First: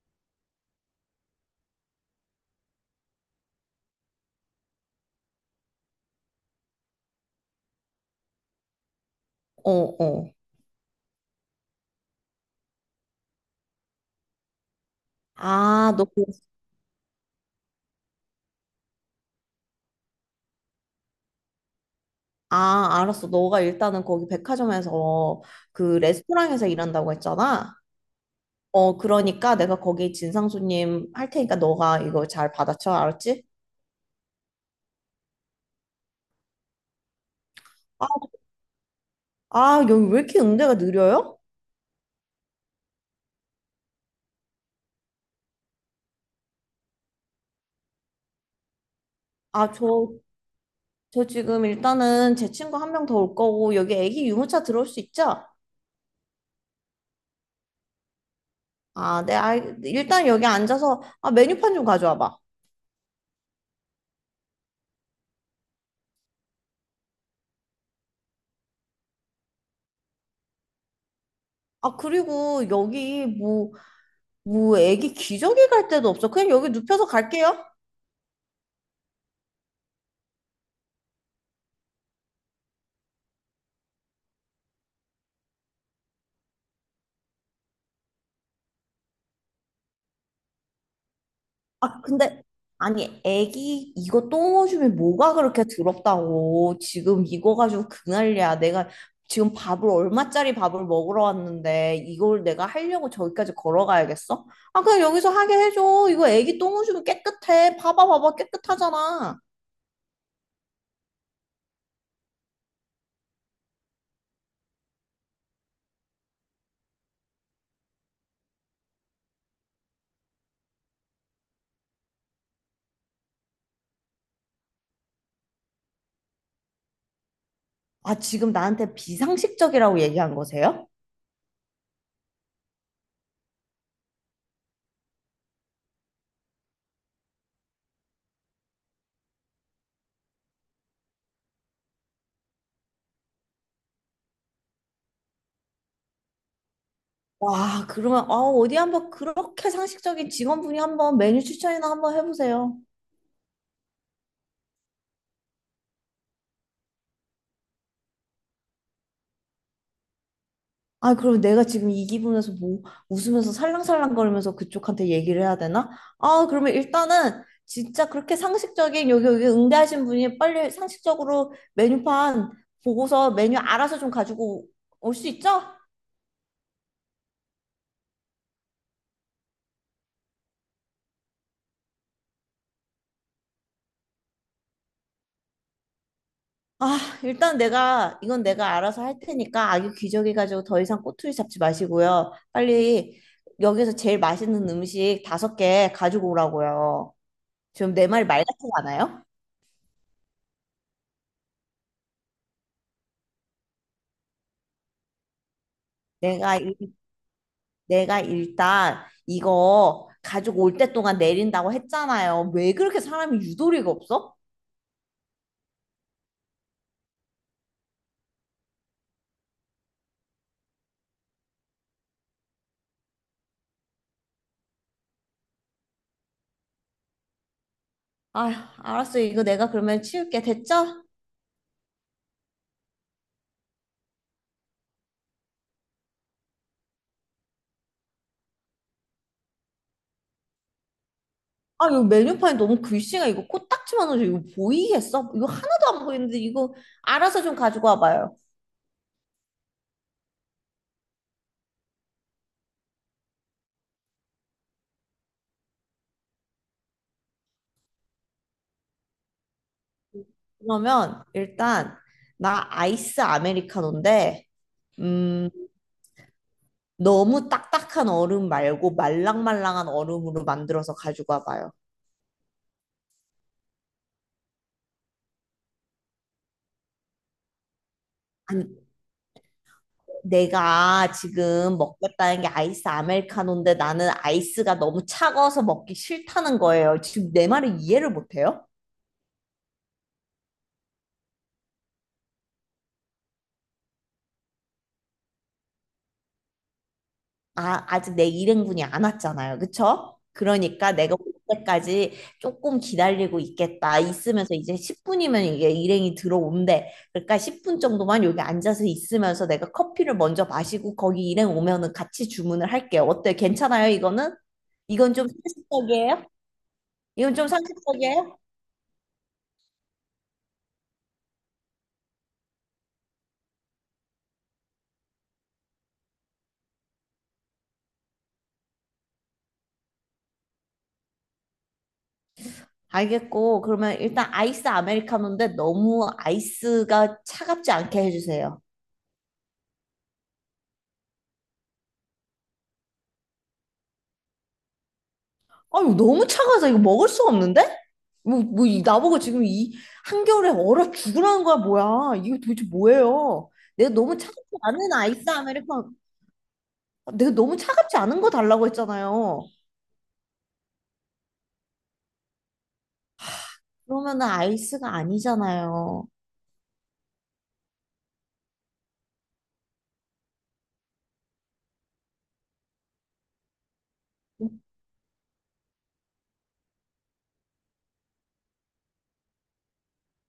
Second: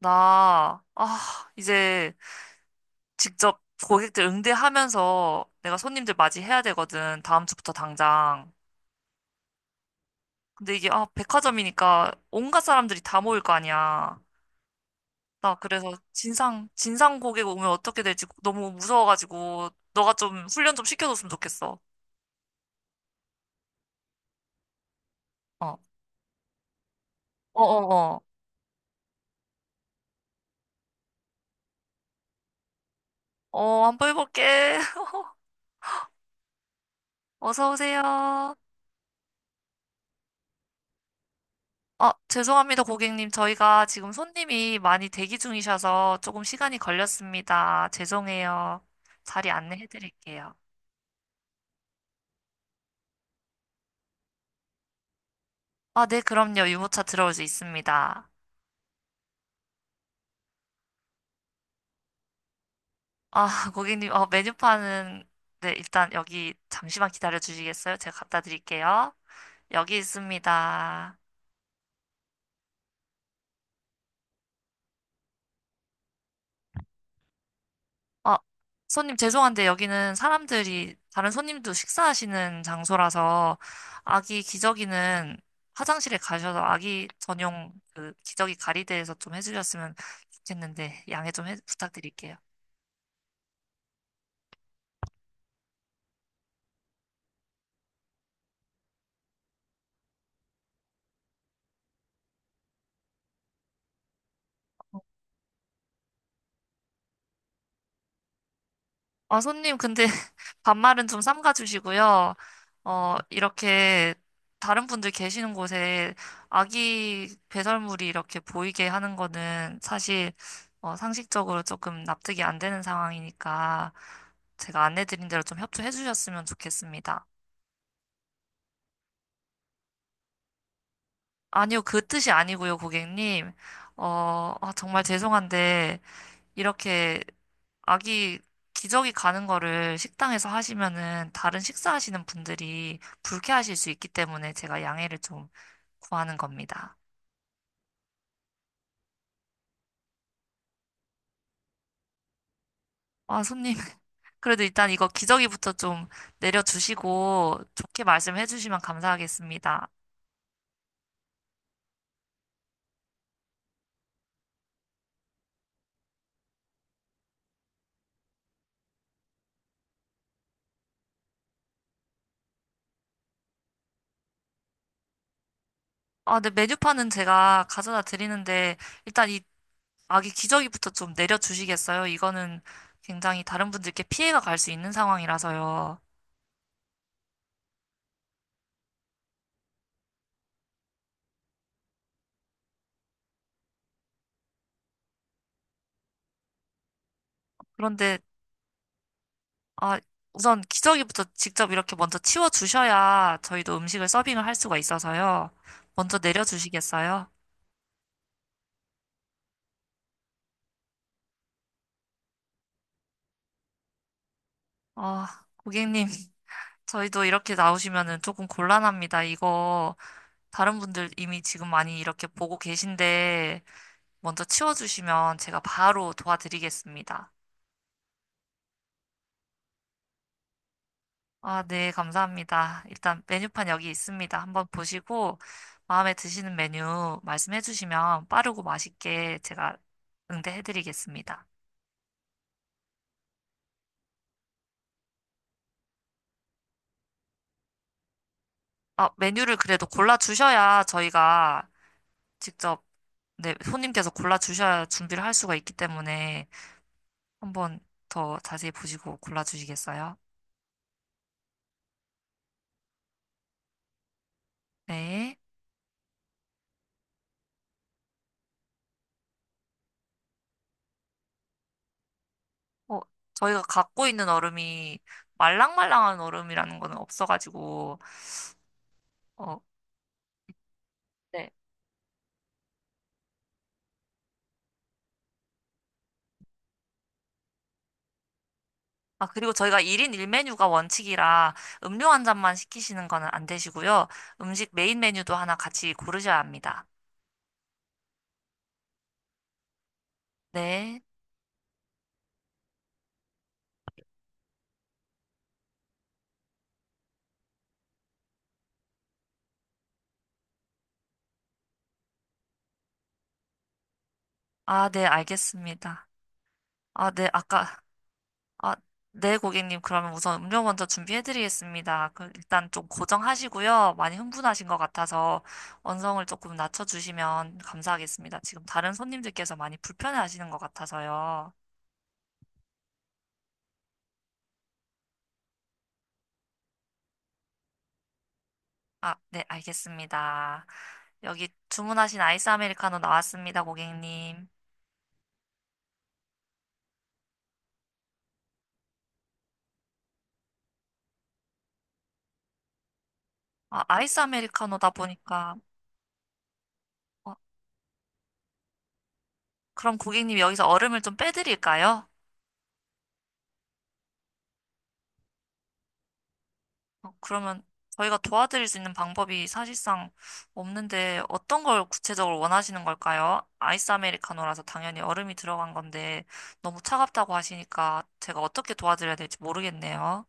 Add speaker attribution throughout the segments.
Speaker 1: 나, 아, 이제 직접 고객들 응대하면서 내가 손님들 맞이해야 되거든. 다음 주부터 당장.
Speaker 2: 어, 어.
Speaker 1: 근데 이게, 아, 백화점이니까 온갖 사람들이 다 모일 거 아니야. 나 그래서
Speaker 2: 아, 너,
Speaker 1: 진상 고객 오면 어떻게 될지 너무 무서워가지고, 너가 좀 훈련 좀 시켜줬으면 좋겠어.
Speaker 2: 아, 알았어. 너가 일단은 거기 백화점에서
Speaker 1: 어, 어어어.
Speaker 2: 그 레스토랑에서 일한다고
Speaker 1: 어,
Speaker 2: 했잖아.
Speaker 1: 어,
Speaker 2: 어, 그러니까 내가 거기 진상 손님 할 테니까 너가 이거 잘 받아쳐. 알았지?
Speaker 1: 어, 어, 한번 해볼게. 어서
Speaker 2: 아,
Speaker 1: 오세요.
Speaker 2: 아, 여기 왜 이렇게 응대가 느려요?
Speaker 1: 아, 죄송합니다, 고객님. 저희가 지금 손님이 많이 대기 중이셔서 조금 시간이 걸렸습니다. 죄송해요. 자리
Speaker 2: 아,
Speaker 1: 안내해
Speaker 2: 저,
Speaker 1: 드릴게요.
Speaker 2: 저 지금 일단은 제 친구 한 명 더 올 거고, 여기 애기 유모차 들어올 수 있죠?
Speaker 1: 아, 네, 그럼요. 유모차 들어올 수 있습니다.
Speaker 2: 아, 네, 일단 여기 앉아서, 아, 메뉴판 좀 가져와 봐.
Speaker 1: 아, 고객님, 어, 메뉴판은, 네, 일단 여기 잠시만 기다려 주시겠어요? 제가 갖다 드릴게요. 여기 있습니다.
Speaker 2: 아, 그리고 여기 뭐, 애기 기저귀 갈 데도 없어. 그냥 여기 눕혀서 갈게요.
Speaker 1: 아, 손님 죄송한데 여기는 사람들이 다른 손님도 식사하시는 장소라서 아기 기저귀는 화장실에 가셔서 아기 전용 그 기저귀 가리대에서 좀 해주셨으면 좋겠는데 양해 좀
Speaker 2: 아,
Speaker 1: 부탁드릴게요.
Speaker 2: 근데, 아니, 애기 이거 똥 오줌이 뭐가 그렇게 더럽다고. 지금 이거 가지고 그 난리야. 내가 지금 밥을, 얼마짜리 밥을 먹으러 왔는데, 이걸 내가 하려고 저기까지 걸어가야겠어? 아, 그냥 여기서 하게 해줘. 이거 애기 똥 오줌이 깨끗해. 봐봐, 봐봐. 깨끗하잖아.
Speaker 1: 아, 손님, 근데 반말은 좀 삼가 주시고요. 어, 이렇게 다른 분들 계시는 곳에 아기 배설물이 이렇게 보이게 하는 거는 사실 어, 상식적으로 조금 납득이 안 되는 상황이니까 제가 안내드린 대로 좀 협조해 주셨으면 좋겠습니다.
Speaker 2: 아, 지금 나한테 비상식적이라고 얘기한 거세요?
Speaker 1: 아니요, 그 뜻이 아니고요, 고객님. 어, 아, 정말 죄송한데 이렇게 아기 기저귀 가는 거를 식당에서 하시면은 다른 식사하시는 분들이 불쾌하실 수 있기 때문에 제가 양해를 좀 구하는 겁니다.
Speaker 2: 와, 그러면, 아, 어디 한번 그렇게 상식적인 직원분이 한번 메뉴 추천이나 한번 해보세요.
Speaker 1: 아, 손님. 그래도 일단 이거 기저귀부터 좀 내려주시고 좋게 말씀해 주시면 감사하겠습니다.
Speaker 2: 아, 그럼 내가 지금 이 기분에서 뭐 웃으면서 살랑살랑거리면서 그쪽한테 얘기를 해야 되나? 아, 그러면 일단은 진짜 그렇게 상식적인 여기 응대하신 분이 빨리 상식적으로 메뉴판 보고서 메뉴 알아서 좀 가지고 올 수 있죠?
Speaker 1: 아, 네, 메뉴판은 제가 가져다 드리는데 일단 이 아기 기저귀부터 좀 내려주시겠어요? 이거는 굉장히 다른 분들께 피해가 갈 수 있는 상황이라서요.
Speaker 2: 아, 일단 내가 이건 내가 알아서 할 테니까 아기 기저귀 가지고 더 이상 꼬투리 잡지 마시고요. 빨리 여기서 제일 맛있는 음식 다섯 개 가지고 오라고요. 지금 내
Speaker 1: 그런데
Speaker 2: 말이 말 같지 않아요?
Speaker 1: 아, 우선 기저귀부터 직접 이렇게 먼저 치워주셔야 저희도 음식을 서빙을 할 수가 있어서요. 먼저
Speaker 2: 내가
Speaker 1: 내려주시겠어요?
Speaker 2: 내가 일단 이거 가지고 올 때 동안 내린다고 했잖아요. 왜 그렇게 사람이 유도리가 없어?
Speaker 1: 아, 고객님, 저희도 이렇게 나오시면은 조금 곤란합니다. 이거 다른 분들 이미 지금 많이 이렇게 보고 계신데 먼저 치워주시면 제가 바로 도와드리겠습니다.
Speaker 2: 아휴, 알았어. 이거 내가 그러면 치울게. 됐죠?
Speaker 1: 아, 네, 감사합니다. 일단 메뉴판 여기 있습니다. 한번 보시고 마음에 드시는 메뉴 말씀해 주시면 빠르고 맛있게 제가 응대해 드리겠습니다.
Speaker 2: 아, 이거 메뉴판이 너무 글씨가 이거 코딱지만 하죠. 이거 보이겠어? 이거 하나도 안 보이는데 이거 알아서 좀 가지고 와봐요.
Speaker 1: 아, 메뉴를 그래도 골라주셔야 저희가 직접, 네, 손님께서 골라주셔야 준비를 할 수가 있기 때문에 한번 더 자세히 보시고 골라주시겠어요?
Speaker 2: 그러면 일단 나 아이스 아메리카노인데
Speaker 1: 네.
Speaker 2: 음, 너무 딱딱한 얼음 말고 말랑말랑한 얼음으로 만들어서 가지고 와봐요.
Speaker 1: 어, 저희가 갖고 있는 얼음이 말랑말랑한 얼음이라는 거는 없어가지고,
Speaker 2: 아니,
Speaker 1: 어,
Speaker 2: 내가
Speaker 1: 네.
Speaker 2: 지금 먹겠다는 게 아이스 아메리카노인데 나는 아이스가 너무 차가워서 먹기 싫다는 거예요. 지금 내 말을 이해를 못해요?
Speaker 1: 아, 그리고 저희가 1인 1메뉴가 원칙이라 음료 한 잔만 시키시는 거는 안 되시고요. 음식 메인 메뉴도 하나 같이 고르셔야 합니다.
Speaker 2: 아, 아직 내 일행분이 안 왔잖아요. 그쵸? 그러니까
Speaker 1: 네.
Speaker 2: 내가 올 때까지 조금 기다리고 있겠다. 있으면서 이제 10분이면 이게 일행이 들어온대. 그러니까 10분 정도만 여기 앉아서 있으면서 내가 커피를 먼저 마시고 거기 일행 오면은 같이 주문을 할게요. 어때? 괜찮아요? 이거는?
Speaker 1: 아, 네,
Speaker 2: 이건 좀
Speaker 1: 알겠습니다.
Speaker 2: 상식적이에요?
Speaker 1: 아, 네,
Speaker 2: 이건 좀
Speaker 1: 아까
Speaker 2: 상식적이에요?
Speaker 1: 아, 네, 고객님. 그러면 우선 음료 먼저 준비해드리겠습니다. 그 일단 좀 고정하시고요. 많이 흥분하신 것 같아서 언성을 조금 낮춰주시면 감사하겠습니다. 지금 다른 손님들께서 많이 불편해하시는 것 같아서요.
Speaker 2: 알겠고, 그러면 일단 아이스 아메리카노인데 너무 아이스가 차갑지 않게 해주세요.
Speaker 1: 아, 네, 알겠습니다. 여기 주문하신 아이스 아메리카노 나왔습니다, 고객님.
Speaker 2: 아유, 너무 차가워서 이거 먹을 수가 없는데? 뭐, 나보고 지금 이 한겨울에 얼어 죽으라는 거야, 뭐야. 이거 도대체 뭐예요?
Speaker 1: 아,
Speaker 2: 내가 너무
Speaker 1: 아이스
Speaker 2: 차갑지
Speaker 1: 아메리카노다
Speaker 2: 않은 아이스
Speaker 1: 보니까.
Speaker 2: 아메리카노, 내가
Speaker 1: 어,
Speaker 2: 너무 차갑지 않은 거 달라고 했잖아요.
Speaker 1: 그럼 고객님 여기서 얼음을 좀 빼드릴까요?
Speaker 2: 그러면은 아이스가 아니잖아요.
Speaker 1: 어, 그러면 저희가 도와드릴 수 있는 방법이 사실상 없는데 어떤 걸 구체적으로 원하시는 걸까요? 아이스 아메리카노라서 당연히 얼음이 들어간 건데 너무 차갑다고 하시니까 제가 어떻게 도와드려야 될지 모르겠네요.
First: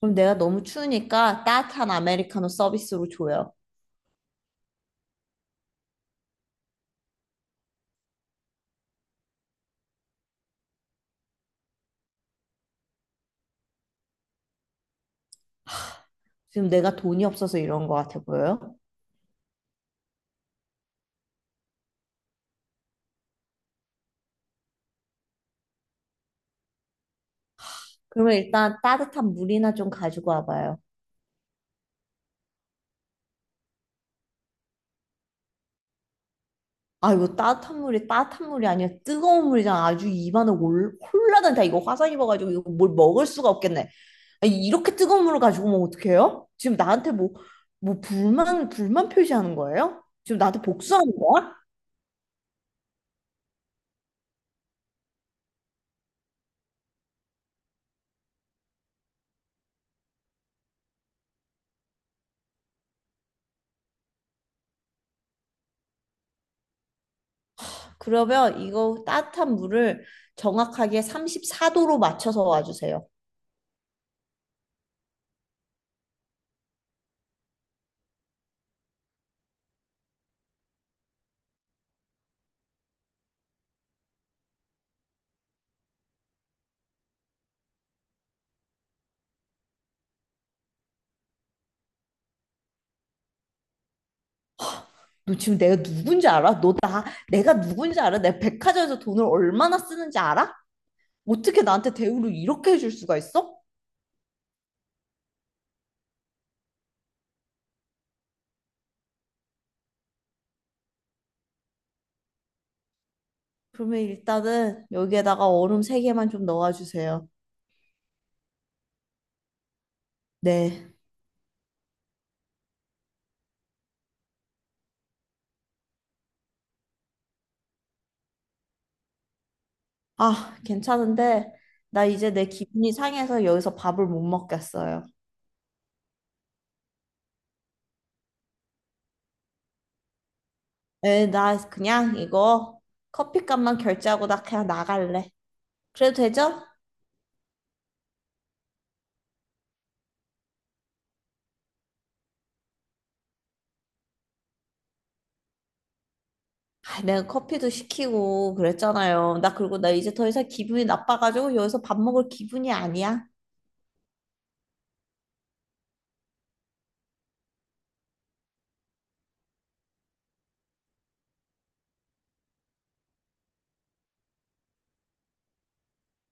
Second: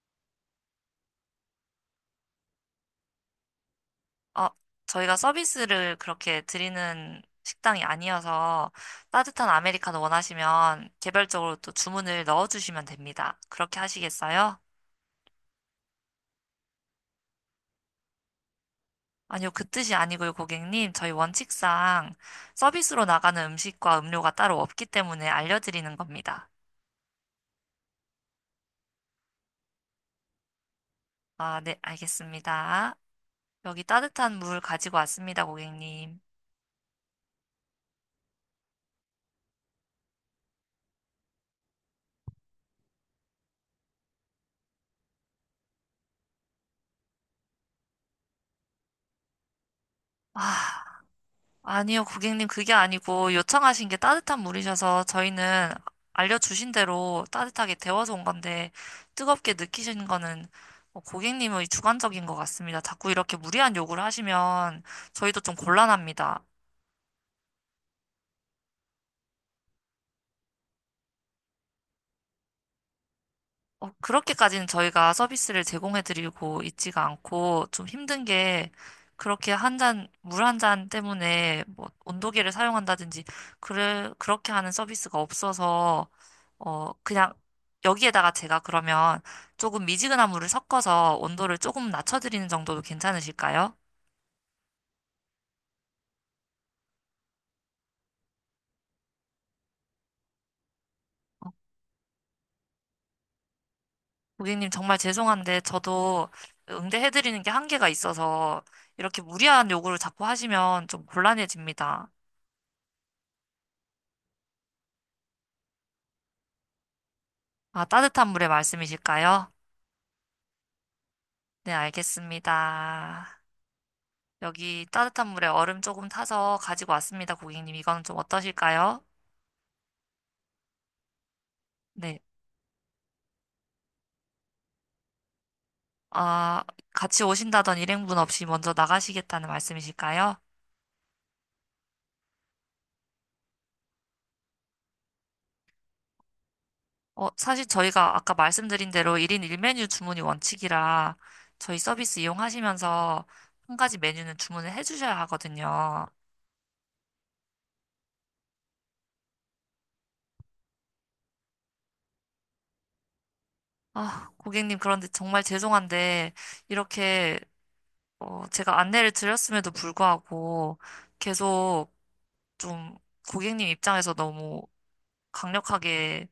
Speaker 2: 그럼 내가 너무 추우니까 따뜻한 아메리카노 서비스로 줘요.
Speaker 1: 어, 저희가 서비스를 그렇게 드리는 식당이 아니어서 따뜻한 아메리카노 원하시면 개별적으로 또 주문을 넣어주시면 됩니다. 그렇게 하시겠어요?
Speaker 2: 지금 내가 돈이 없어서 이런 거 같아 보여요?
Speaker 1: 아니요, 그 뜻이 아니고요, 고객님. 저희 원칙상 서비스로 나가는 음식과 음료가 따로 없기 때문에 알려드리는 겁니다.
Speaker 2: 그러면 일단 따뜻한 물이나 좀 가지고 와봐요.
Speaker 1: 아, 네, 알겠습니다. 여기 따뜻한 물 가지고 왔습니다, 고객님.
Speaker 2: 아, 이거 따뜻한 물이 따뜻한 물이 아니야. 뜨거운 물이잖아. 아주 입안에 올, 홀라단다. 이거 화상 입어가지고 이거 뭘 먹을 수가 없겠네. 아니, 이렇게 뜨거운 물을 가지고 오면 어떡해요? 지금 나한테 뭐, 불만 표시하는 거예요? 지금 나한테
Speaker 1: 아,
Speaker 2: 복수하는 거야?
Speaker 1: 아니요, 고객님, 그게 아니고 요청하신 게 따뜻한 물이셔서 저희는 알려주신 대로 따뜻하게 데워서 온 건데 뜨겁게 느끼시는 거는 어, 고객님의 주관적인 것 같습니다. 자꾸 이렇게 무리한 요구를 하시면 저희도 좀 곤란합니다.
Speaker 2: 그러면 이거 따뜻한 물을 정확하게 34도로 맞춰서 와주세요.
Speaker 1: 어, 그렇게까지는 저희가 서비스를 제공해드리고 있지가 않고 좀 힘든 게 그렇게 한 잔, 물 한 잔 때문에 뭐 온도계를 사용한다든지 그래, 그렇게 하는 서비스가 없어서 어, 그냥 여기에다가 제가 그러면 조금 미지근한 물을 섞어서 온도를 조금 낮춰드리는 정도도 괜찮으실까요?
Speaker 2: 너 지금 내가 누군지 알아? 내가 누군지 알아? 내가 백화점에서 돈을 얼마나 쓰는지 알아? 어떻게 나한테 대우를 이렇게 해줄 수가 있어?
Speaker 1: 고객님 정말 죄송한데 저도 응대해드리는 게 한계가 있어서 이렇게 무리한 요구를 자꾸 하시면 좀 곤란해집니다.
Speaker 2: 그러면 일단은 여기에다가 얼음 세개만좀 넣어주세요.
Speaker 1: 아, 따뜻한 물의 말씀이실까요?
Speaker 2: 네.
Speaker 1: 네, 알겠습니다. 여기 따뜻한 물에 얼음 조금 타서 가지고 왔습니다, 고객님. 이건 좀 어떠실까요?
Speaker 2: 아, 괜찮은데, 나
Speaker 1: 네.
Speaker 2: 이제 내 기분이 상해서 여기서 밥을 못 먹겠어요.
Speaker 1: 아, 같이 오신다던 일행분 없이 먼저 나가시겠다는 말씀이실까요?
Speaker 2: 에, 나 그냥 이거 커피값만 결제하고 나 그냥 나갈래. 그래도 되죠?
Speaker 1: 어, 사실 저희가 아까 말씀드린 대로 1인 1메뉴 주문이 원칙이라 저희 서비스 이용하시면서 한 가지 메뉴는 주문을 해주셔야 하거든요.
Speaker 2: 아, 내가 커피도 시키고 그랬잖아요. 나 그리고 나 이제 더 이상 기분이 나빠가지고 여기서 밥 먹을 기분이 아니야.
Speaker 1: 아, 고객님, 그런데 정말 죄송한데 이렇게 어, 제가 안내를 드렸음에도 불구하고 계속 좀 고객님 입장에서 너무 강력하게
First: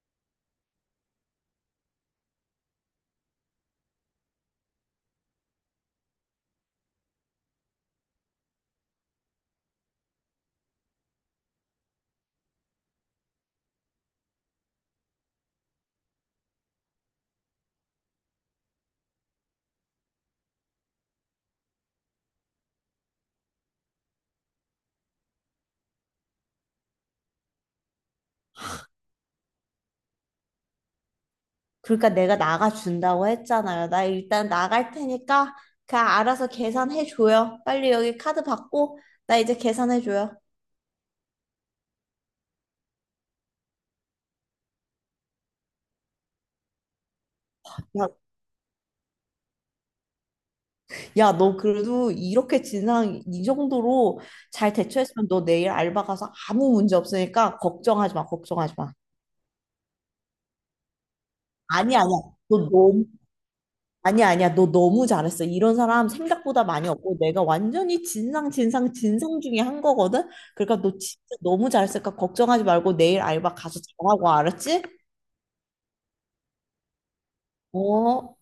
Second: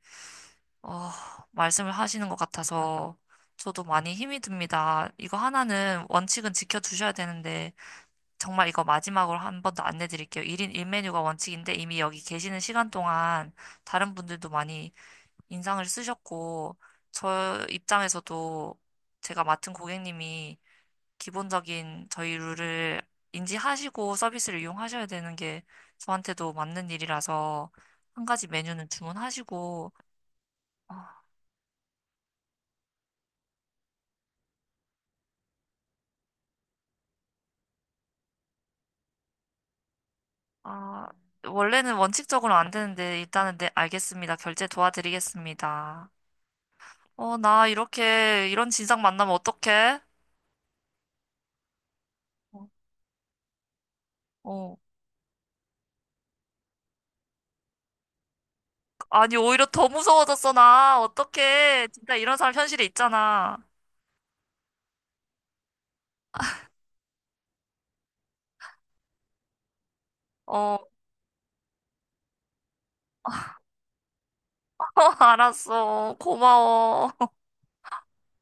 Speaker 1: 어, 말씀을 하시는 것 같아서 저도 많이 힘이 듭니다. 이거 하나는 원칙은 지켜주셔야 되는데 정말 이거 마지막으로 한 번 더 안내 드릴게요. 1인 1메뉴가 원칙인데 이미 여기 계시는 시간 동안 다른 분들도 많이 인상을 쓰셨고 저 입장에서도 제가 맡은 고객님이 기본적인 저희 룰을 인지하시고 서비스를 이용하셔야 되는 게 저한테도 맞는 일이라서 한 가지 메뉴는 주문하시고 아,
Speaker 2: 그러니까 내가 나가준다고 했잖아요. 나 일단 나갈 테니까 그냥 알아서 계산해 줘요. 빨리 여기 카드 받고 나 이제 계산해 줘요.
Speaker 1: 아, 원래는 원칙적으로 안 되는데 일단은 네, 알겠습니다. 결제 도와드리겠습니다. 어, 나
Speaker 2: 야,
Speaker 1: 이렇게 이런 진상 만나면 어떡해?
Speaker 2: 야, 너 그래도
Speaker 1: 어,
Speaker 2: 이렇게 진상 이 정도로 잘
Speaker 1: 어,
Speaker 2: 대처했으면 너 내일 알바 가서 아무 문제 없으니까 걱정하지 마. 걱정하지 마.
Speaker 1: 아니 오히려 더 무서워졌어 나. 어떡해?
Speaker 2: 아니야, 아니야.
Speaker 1: 진짜 이런 사람
Speaker 2: 너
Speaker 1: 현실에
Speaker 2: 너무
Speaker 1: 있잖아.
Speaker 2: 아니야, 아니야. 너 너무 잘했어. 이런 사람 생각보다 많이 없고 내가 완전히 진상 진상 진상 중에 한 거거든.
Speaker 1: 어,
Speaker 2: 그러니까 너 진짜 너무 잘했으니까 걱정하지 말고 내일 알바 가서 잘하고 알았지?
Speaker 1: 알았어. 고마워.
Speaker 2: 어,